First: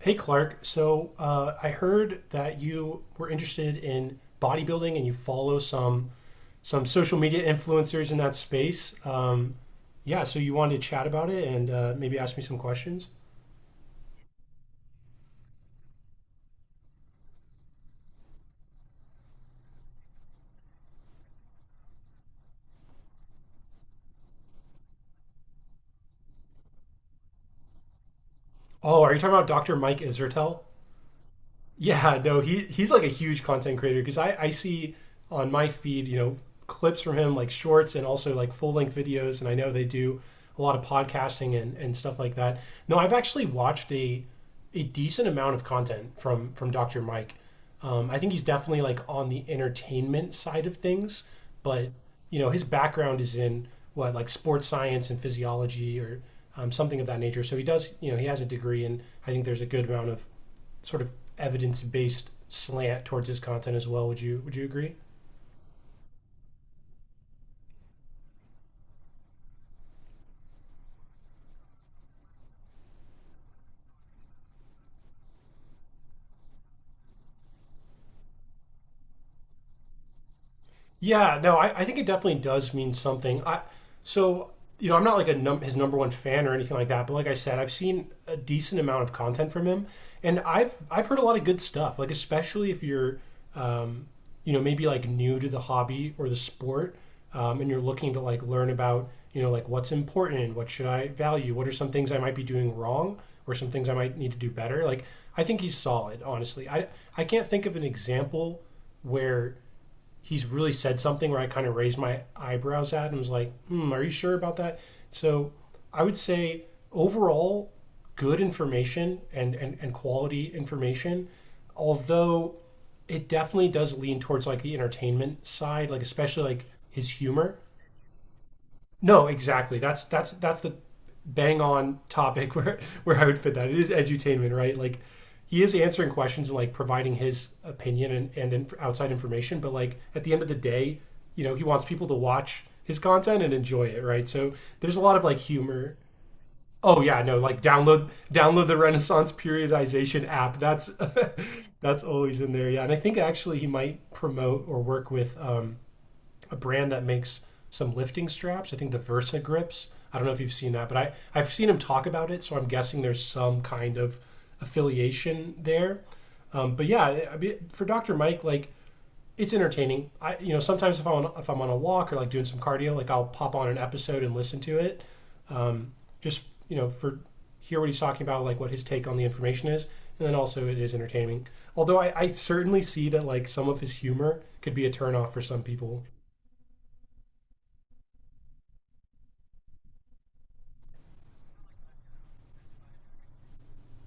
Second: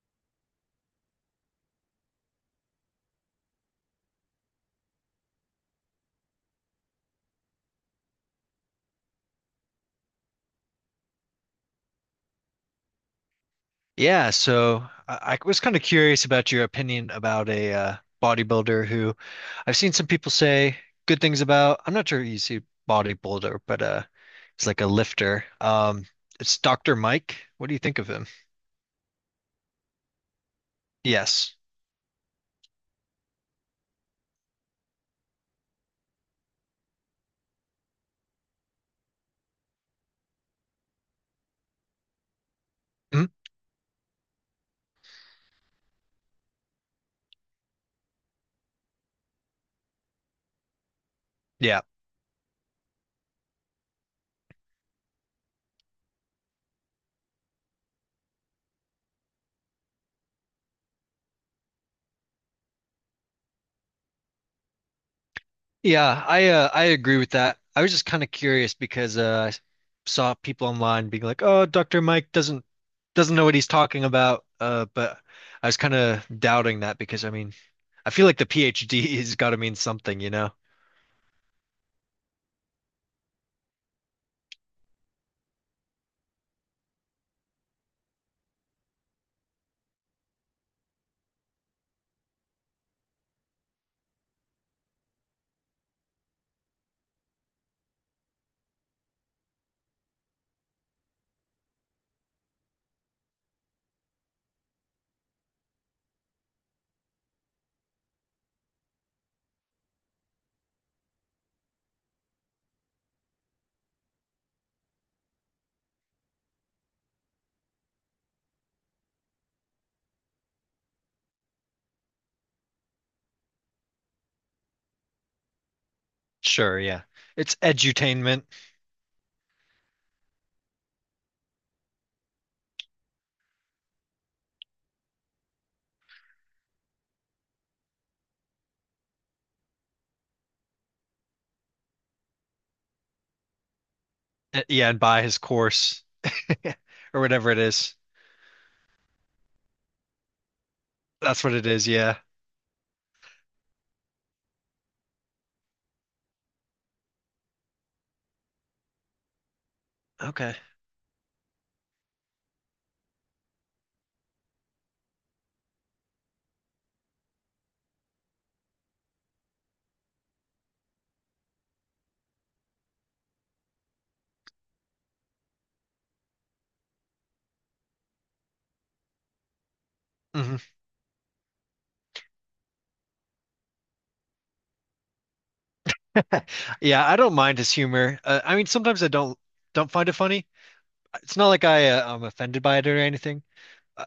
Hey, Clark. I heard that you were interested in bodybuilding and you follow some social media influencers in that space. Yeah, so you wanted to chat about it and maybe ask me some questions. Yeah, so I was kind of curious about your opinion about a bodybuilder who I've seen some people say good things about. I'm not sure you see bodybuilder, but he's like a lifter. It's Dr. Mike. What do you think of him? Oh, are you talking about Dr. Mike Isertel? Yes. Yeah, no, he's like a huge content creator because I see on my feed, you know, clips from him like shorts and also like full length videos, and I know they do a lot of podcasting and stuff like that. No, I've Mhm. actually watched a decent amount of content from Dr. Mike. I think he's definitely like on the entertainment side of things, Yeah. but you know his background is in what like sports science and physiology or something of that nature. So he does, you know, he has a degree, and I think there's a good amount of sort of evidence based slant towards his content as well. Would you agree? Yeah, I agree with that. I was just kind of curious because I saw people online being like, "Oh, Dr. Mike doesn't know what he's talking about." But I was kind of doubting that because I mean, I feel like the PhD has got to mean something, you know? Yeah, no, I think it definitely does mean something. I so You know I'm not like a his number one fan or anything like that, but like I said, I've seen a decent amount of content from him, and I've heard a lot of good stuff. Like especially if you're, um, you know, maybe like new to the hobby or the sport, and you're looking to like learn about you know like what's important, what should I value, what are some things I might be doing wrong, or some things I might need to do better. Like I think he's solid, honestly. I can't think of an example where he's really said something where I kind of raised my eyebrows at and was like, hmm, are you sure about that? So I would say overall, good information and quality information, although it definitely does lean towards like the entertainment side, like especially like Sure, yeah. his It's humor. edutainment. No, exactly. That's the bang on topic where I would fit that. It is edutainment, right? Like he is answering questions and like providing his opinion and outside information, but like at the end of the day, you know, he wants people to watch his content and enjoy it, right? So Yeah, there's a and lot buy of like his humor. course Oh or yeah, no, whatever it like is. download the Renaissance periodization app. That's That's what it is, that's yeah. always in there. Yeah, and I think actually he might promote or work with a brand that makes some lifting straps. I think the Versa grips. I don't know if you've Okay. seen that, but I've seen him talk about it, so I'm guessing there's some kind of affiliation there. Mean, for Dr. Mike, like it's entertaining. I you know sometimes if I'm on a walk or like doing some cardio, like I'll pop on an episode and listen to it. Um, just you know for hear what he's talking about, like what his take on the information is, and then also Hmm. it is entertaining. Although I certainly see that like some of his humor could be a turnoff for some people. Yeah, I don't mind his humor. I mean, sometimes I don't find it funny. It's not like I'm offended by it or anything.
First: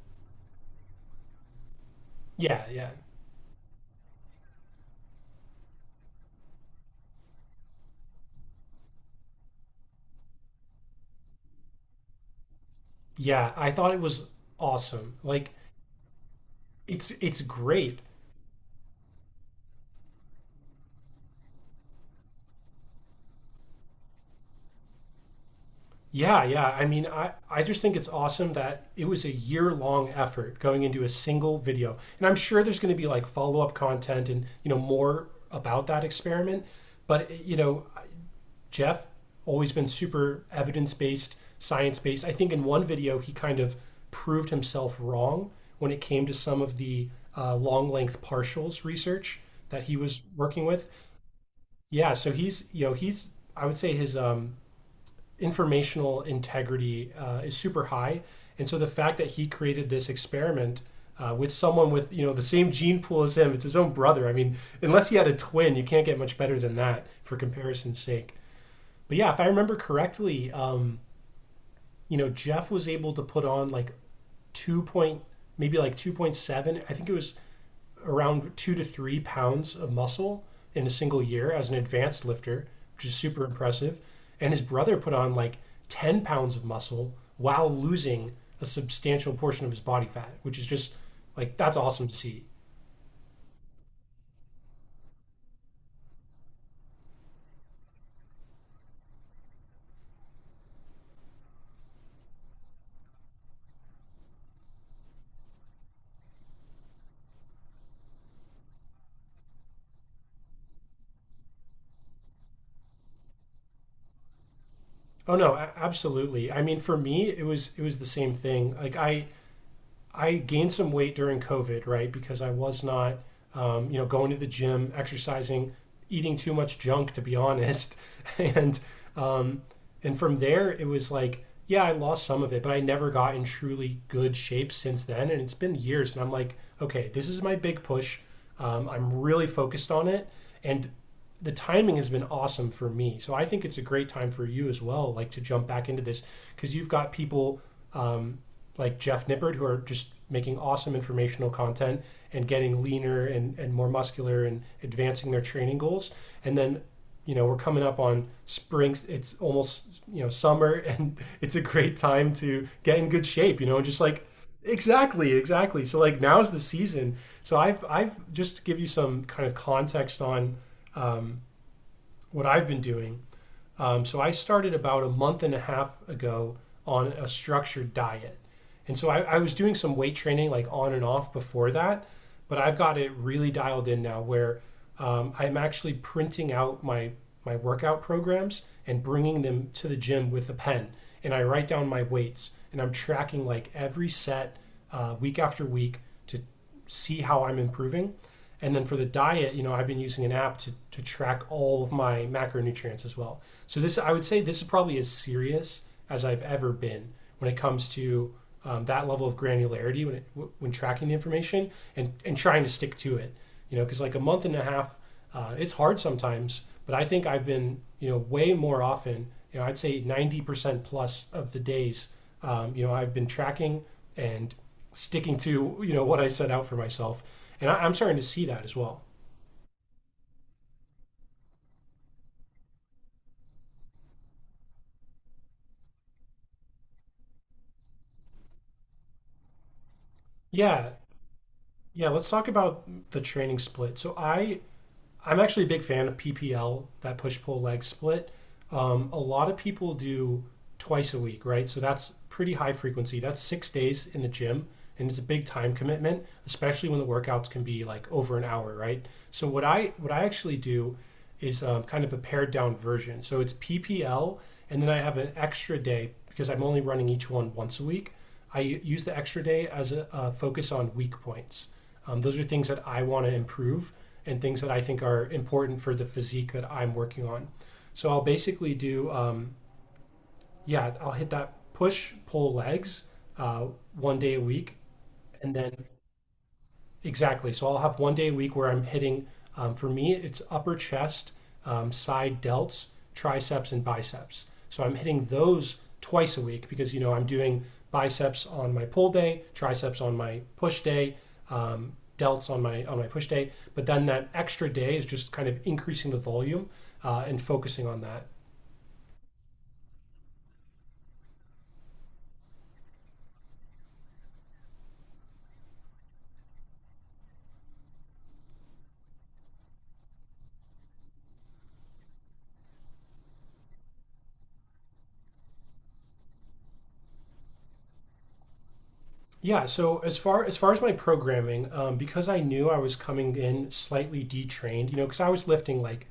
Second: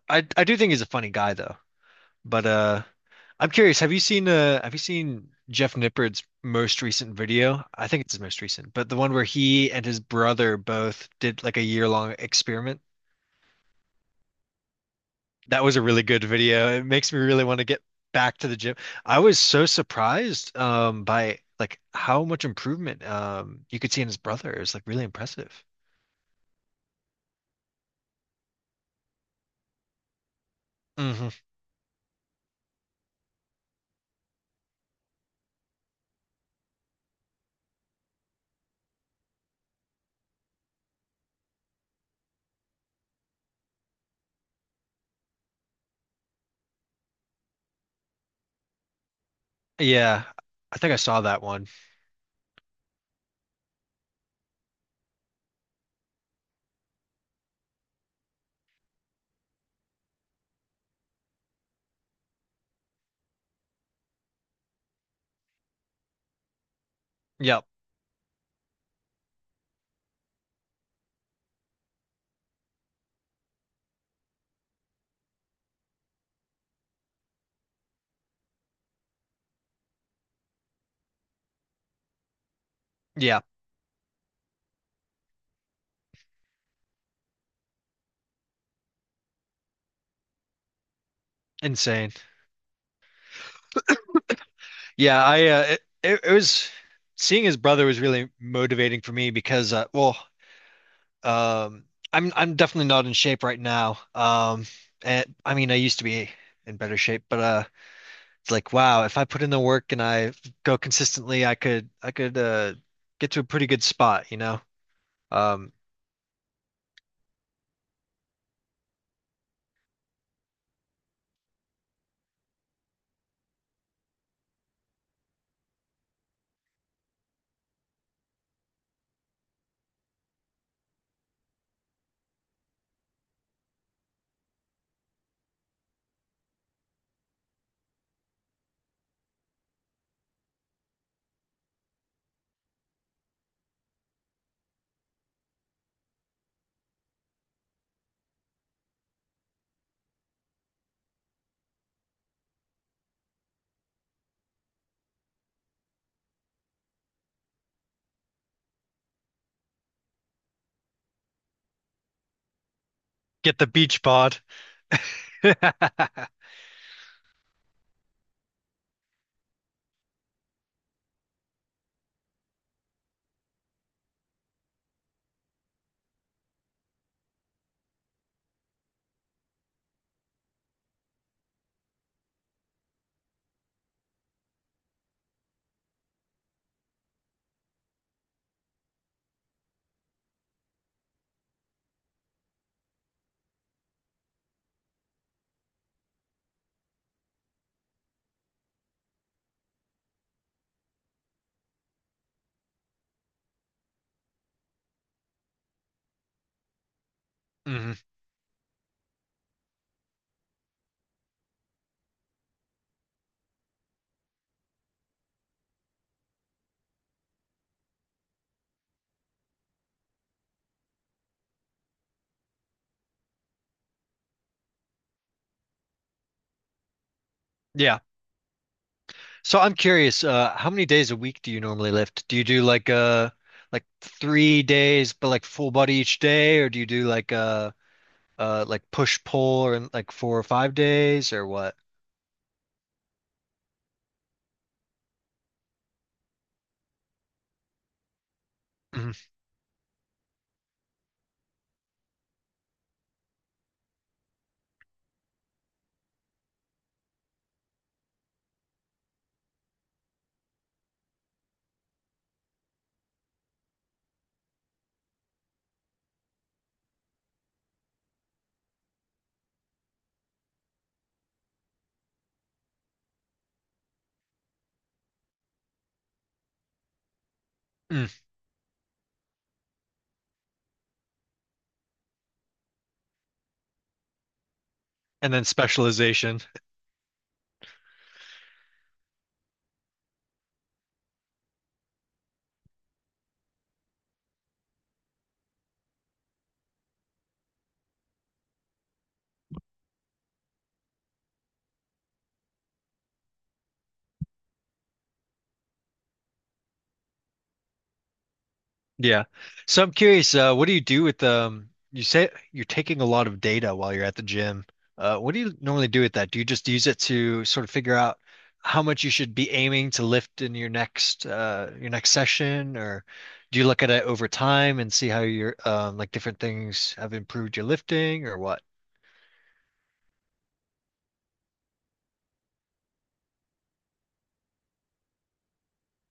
I do think he's a funny guy though. But Yeah, yeah. I'm curious, have you seen Jeff Nippard's most recent video? I think it's his most recent, but the one where he and his brother both did like a year-long experiment. Yeah, I thought it was awesome. Like That was a really good video. It it's makes me it's really want to get great. back to the gym. I was so surprised by like how much improvement you could see in his brother. It was like really impressive. Yeah, yeah. I mean, I just think it's awesome that it was a year-long effort going into a Hmm. single video. And I'm sure there's going to be like follow-up content and, you know, more about that experiment, but you know, Jeff always been super evidence-based, science-based. I think in one video he kind of proved himself wrong when it came to some of the long length partials research that he was Yeah. working I with. think I saw that one. Yeah, so he's, you know, I would say his informational integrity is super high. And so the fact that he created this experiment with someone with, you know, the same gene pool as him, it's his own brother. I mean, unless he had a twin, you can't get much better than that for Yep. comparison's sake. But yeah, if I remember correctly, you know, Jeff was able to put on like two point, maybe like 2.7. I think it was around 2 to 3 pounds of muscle in a single year as an advanced lifter, which is Yeah. super impressive. And his brother put on like 10 pounds of muscle while losing a substantial portion of his body fat, which is just like that's awesome Insane. to see. Yeah, I it, it it was seeing his brother was really motivating for me because well, um, I'm definitely not in shape right now. And I mean, I used to be in better shape, but it's like wow, if I put in the work and I go consistently, I could get to a pretty good spot, you know? Oh no, Um, absolutely. I mean, for me, it was the same thing. Like I gained some weight during COVID, right? Because I was not, you know, going to the gym, exercising, eating too much junk, to be honest. and um, and from there, it was like, yeah, I lost some of it, but I never got in truly good shape since then. And it's been years, and I'm like, okay, this is my big push. I'm really focused on it, and the timing has been awesome for me. So I think it's a great time for you as well, like to jump back into this because you've got people um, like Jeff Nippert who are just making awesome informational content and getting leaner and more muscular and advancing their training goals. And then, you know, we're coming up on spring. It's almost, you know, summer and it's a great time to get in good get shape, you the know, and just beach like, bod. exactly, exactly. So like now's the season. So I've just to give you some kind of context on um, what I've been doing so I started about a month and a half ago on a structured diet. And so I was doing some weight training like on and off before that, but I've got it really dialed in now where I'm actually printing out my workout programs and bringing them to the gym with a pen. And I write down my weights and I'm tracking like every set week after week to see how I'm improving. And then for the diet, you know, I've been using an app to track all of my macronutrients as well. So this, I would say, this is probably as serious as I've ever been when it comes Hmm. to that level of granularity when tracking the information and trying to stick to it. You know, because like a month and a half it's hard sometimes, but I think I've been, you know, way more often, you know, I'd say 90% plus of the days, you know, I've been tracking and sticking to, you know, what I set out for myself. And I'm Yeah. starting to see that as well. So I'm curious, how many days a week do you normally lift? Do you do like three days but like full body each day, or do you do like push pull or like four or five Yeah. days or what? Yeah. Let's talk about the training split. I'm actually a big fan of PPL, that push pull leg split. A lot of people do twice a week, right? So that's pretty high frequency. That's 6 days in the gym, and it's a big time commitment, especially when the workouts can be like over an hour, right? So what I actually do is kind of a pared down version. So it's PPL, and then I have an extra day because I'm only running each one once a week. I use the extra day as a focus on weak points. Those are things that I want to improve and things that I think are important for the physique that I'm working on. Mm, mm. So I'll basically do, yeah, I'll hit that push, pull legs uh, one day a week. And then And then specialization. exactly. So I'll have one day a week where I'm hitting, for me, it's upper chest, side delts, triceps, and biceps. So I'm hitting those twice a week because, you know, I'm doing biceps on my pull day, triceps on my push day, um, delts on my push day. But then that extra day is just kind of increasing the volume and focusing on that. Yeah. So I'm curious, what do you do with you say you're taking a lot of data while you're at the gym. What do you normally do with that? Do you just use it to sort of figure out how much you should be aiming to lift in your next session, or do you look at it over time and see how your like different things have improved your lifting or what? Yeah. So as far as far as my programming, because I knew I was coming in slightly detrained, you know, because I was lifting like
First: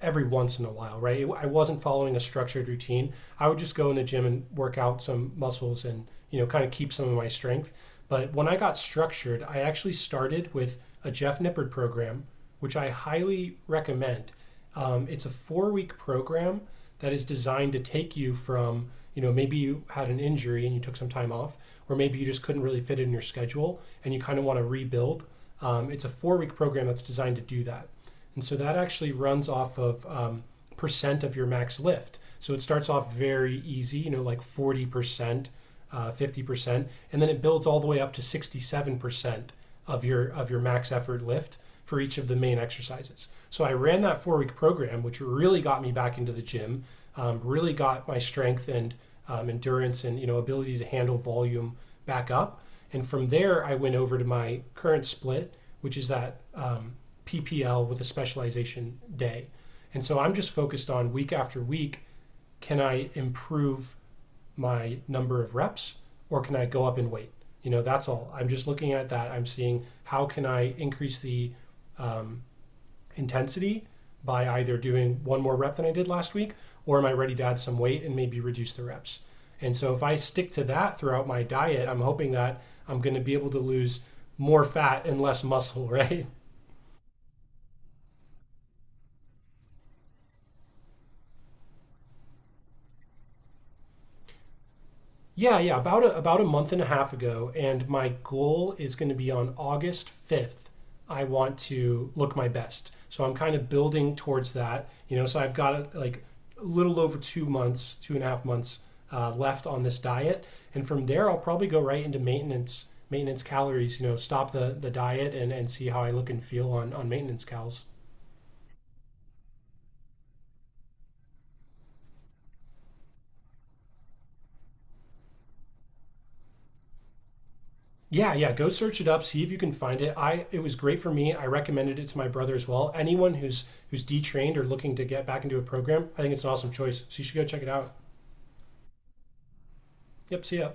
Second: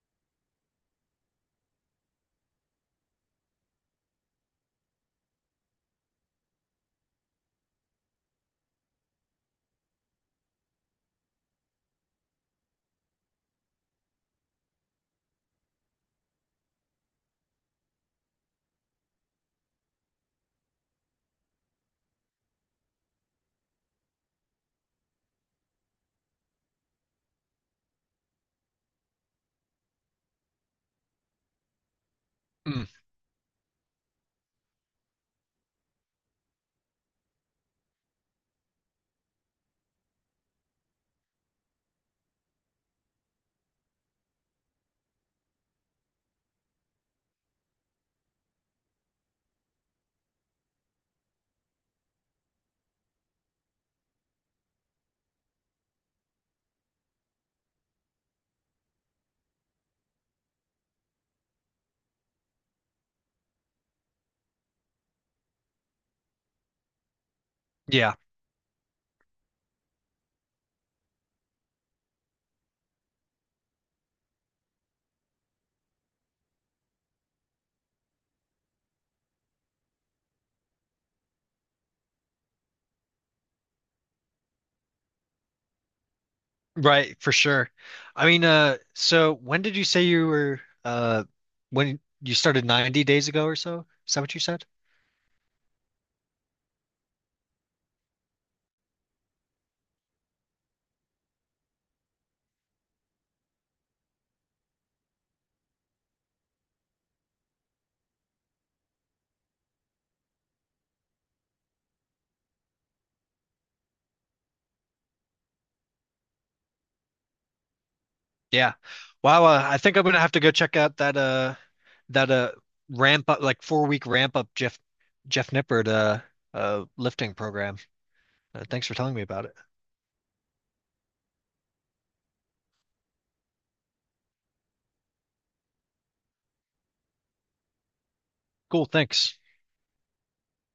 every once in a while, right? I wasn't following a structured routine. I would just go in the gym and work out some muscles and, you know, kind of keep some of my strength. But when I got structured, I actually started with a Jeff Nippard program, which I highly recommend. It's a 4 week program that is designed to take you from, you know, maybe you had an injury and you took some time off, or maybe you just couldn't really fit in your schedule and you kind of want to rebuild. It's a 4 week program that's designed to do that. And so that actually runs off of percent of your max lift. So it Mm, starts off very easy, you know, like 40%, 50%, and then it builds all the way up to 67% of your max effort lift for each of the main exercises. So I ran that 4 week program, which really got me back into the gym, really got my strength and endurance and you know ability to handle volume back up. And from there, I went over to my current split, which is that PPL with a specialization day. And so I'm just focused on week after week can I improve my number of reps or can I go up in weight? You know, that's yeah, all. I'm just looking at that. I'm seeing how can I increase the um, intensity by either doing one more rep than I did last week or am I ready to add some weight and maybe reduce the reps? And so if I stick to that throughout my diet, I'm hoping that I'm going to be able to lose more fat and less muscle, right? right, for sure. I mean, so when did you say you were when you started 90 days ago or so? Is that what you said? Yeah, yeah, about about a month and a half ago, and my goal is going to be on August 5th. I want to look my best. So I'm kind of building towards that, you know. So I've got like a little over 2 months, two and a half months left on this diet, and from there I'll probably go right into maintenance, maintenance calories. You know, stop the diet and see how I look and feel on maintenance calories. Yeah. Wow, I think I'm gonna have to go check out that that uh ramp up like four-week ramp up Jeff Nippert lifting program. Yeah, yeah. Go Thanks for search it telling me up. See about if it. you can find it. I It was great for me. I recommended it to my brother as well. Anyone who's detrained or looking to get back into a program, I think it's an awesome choice. So you should go check it out. Cool, thanks. Yep. See ya.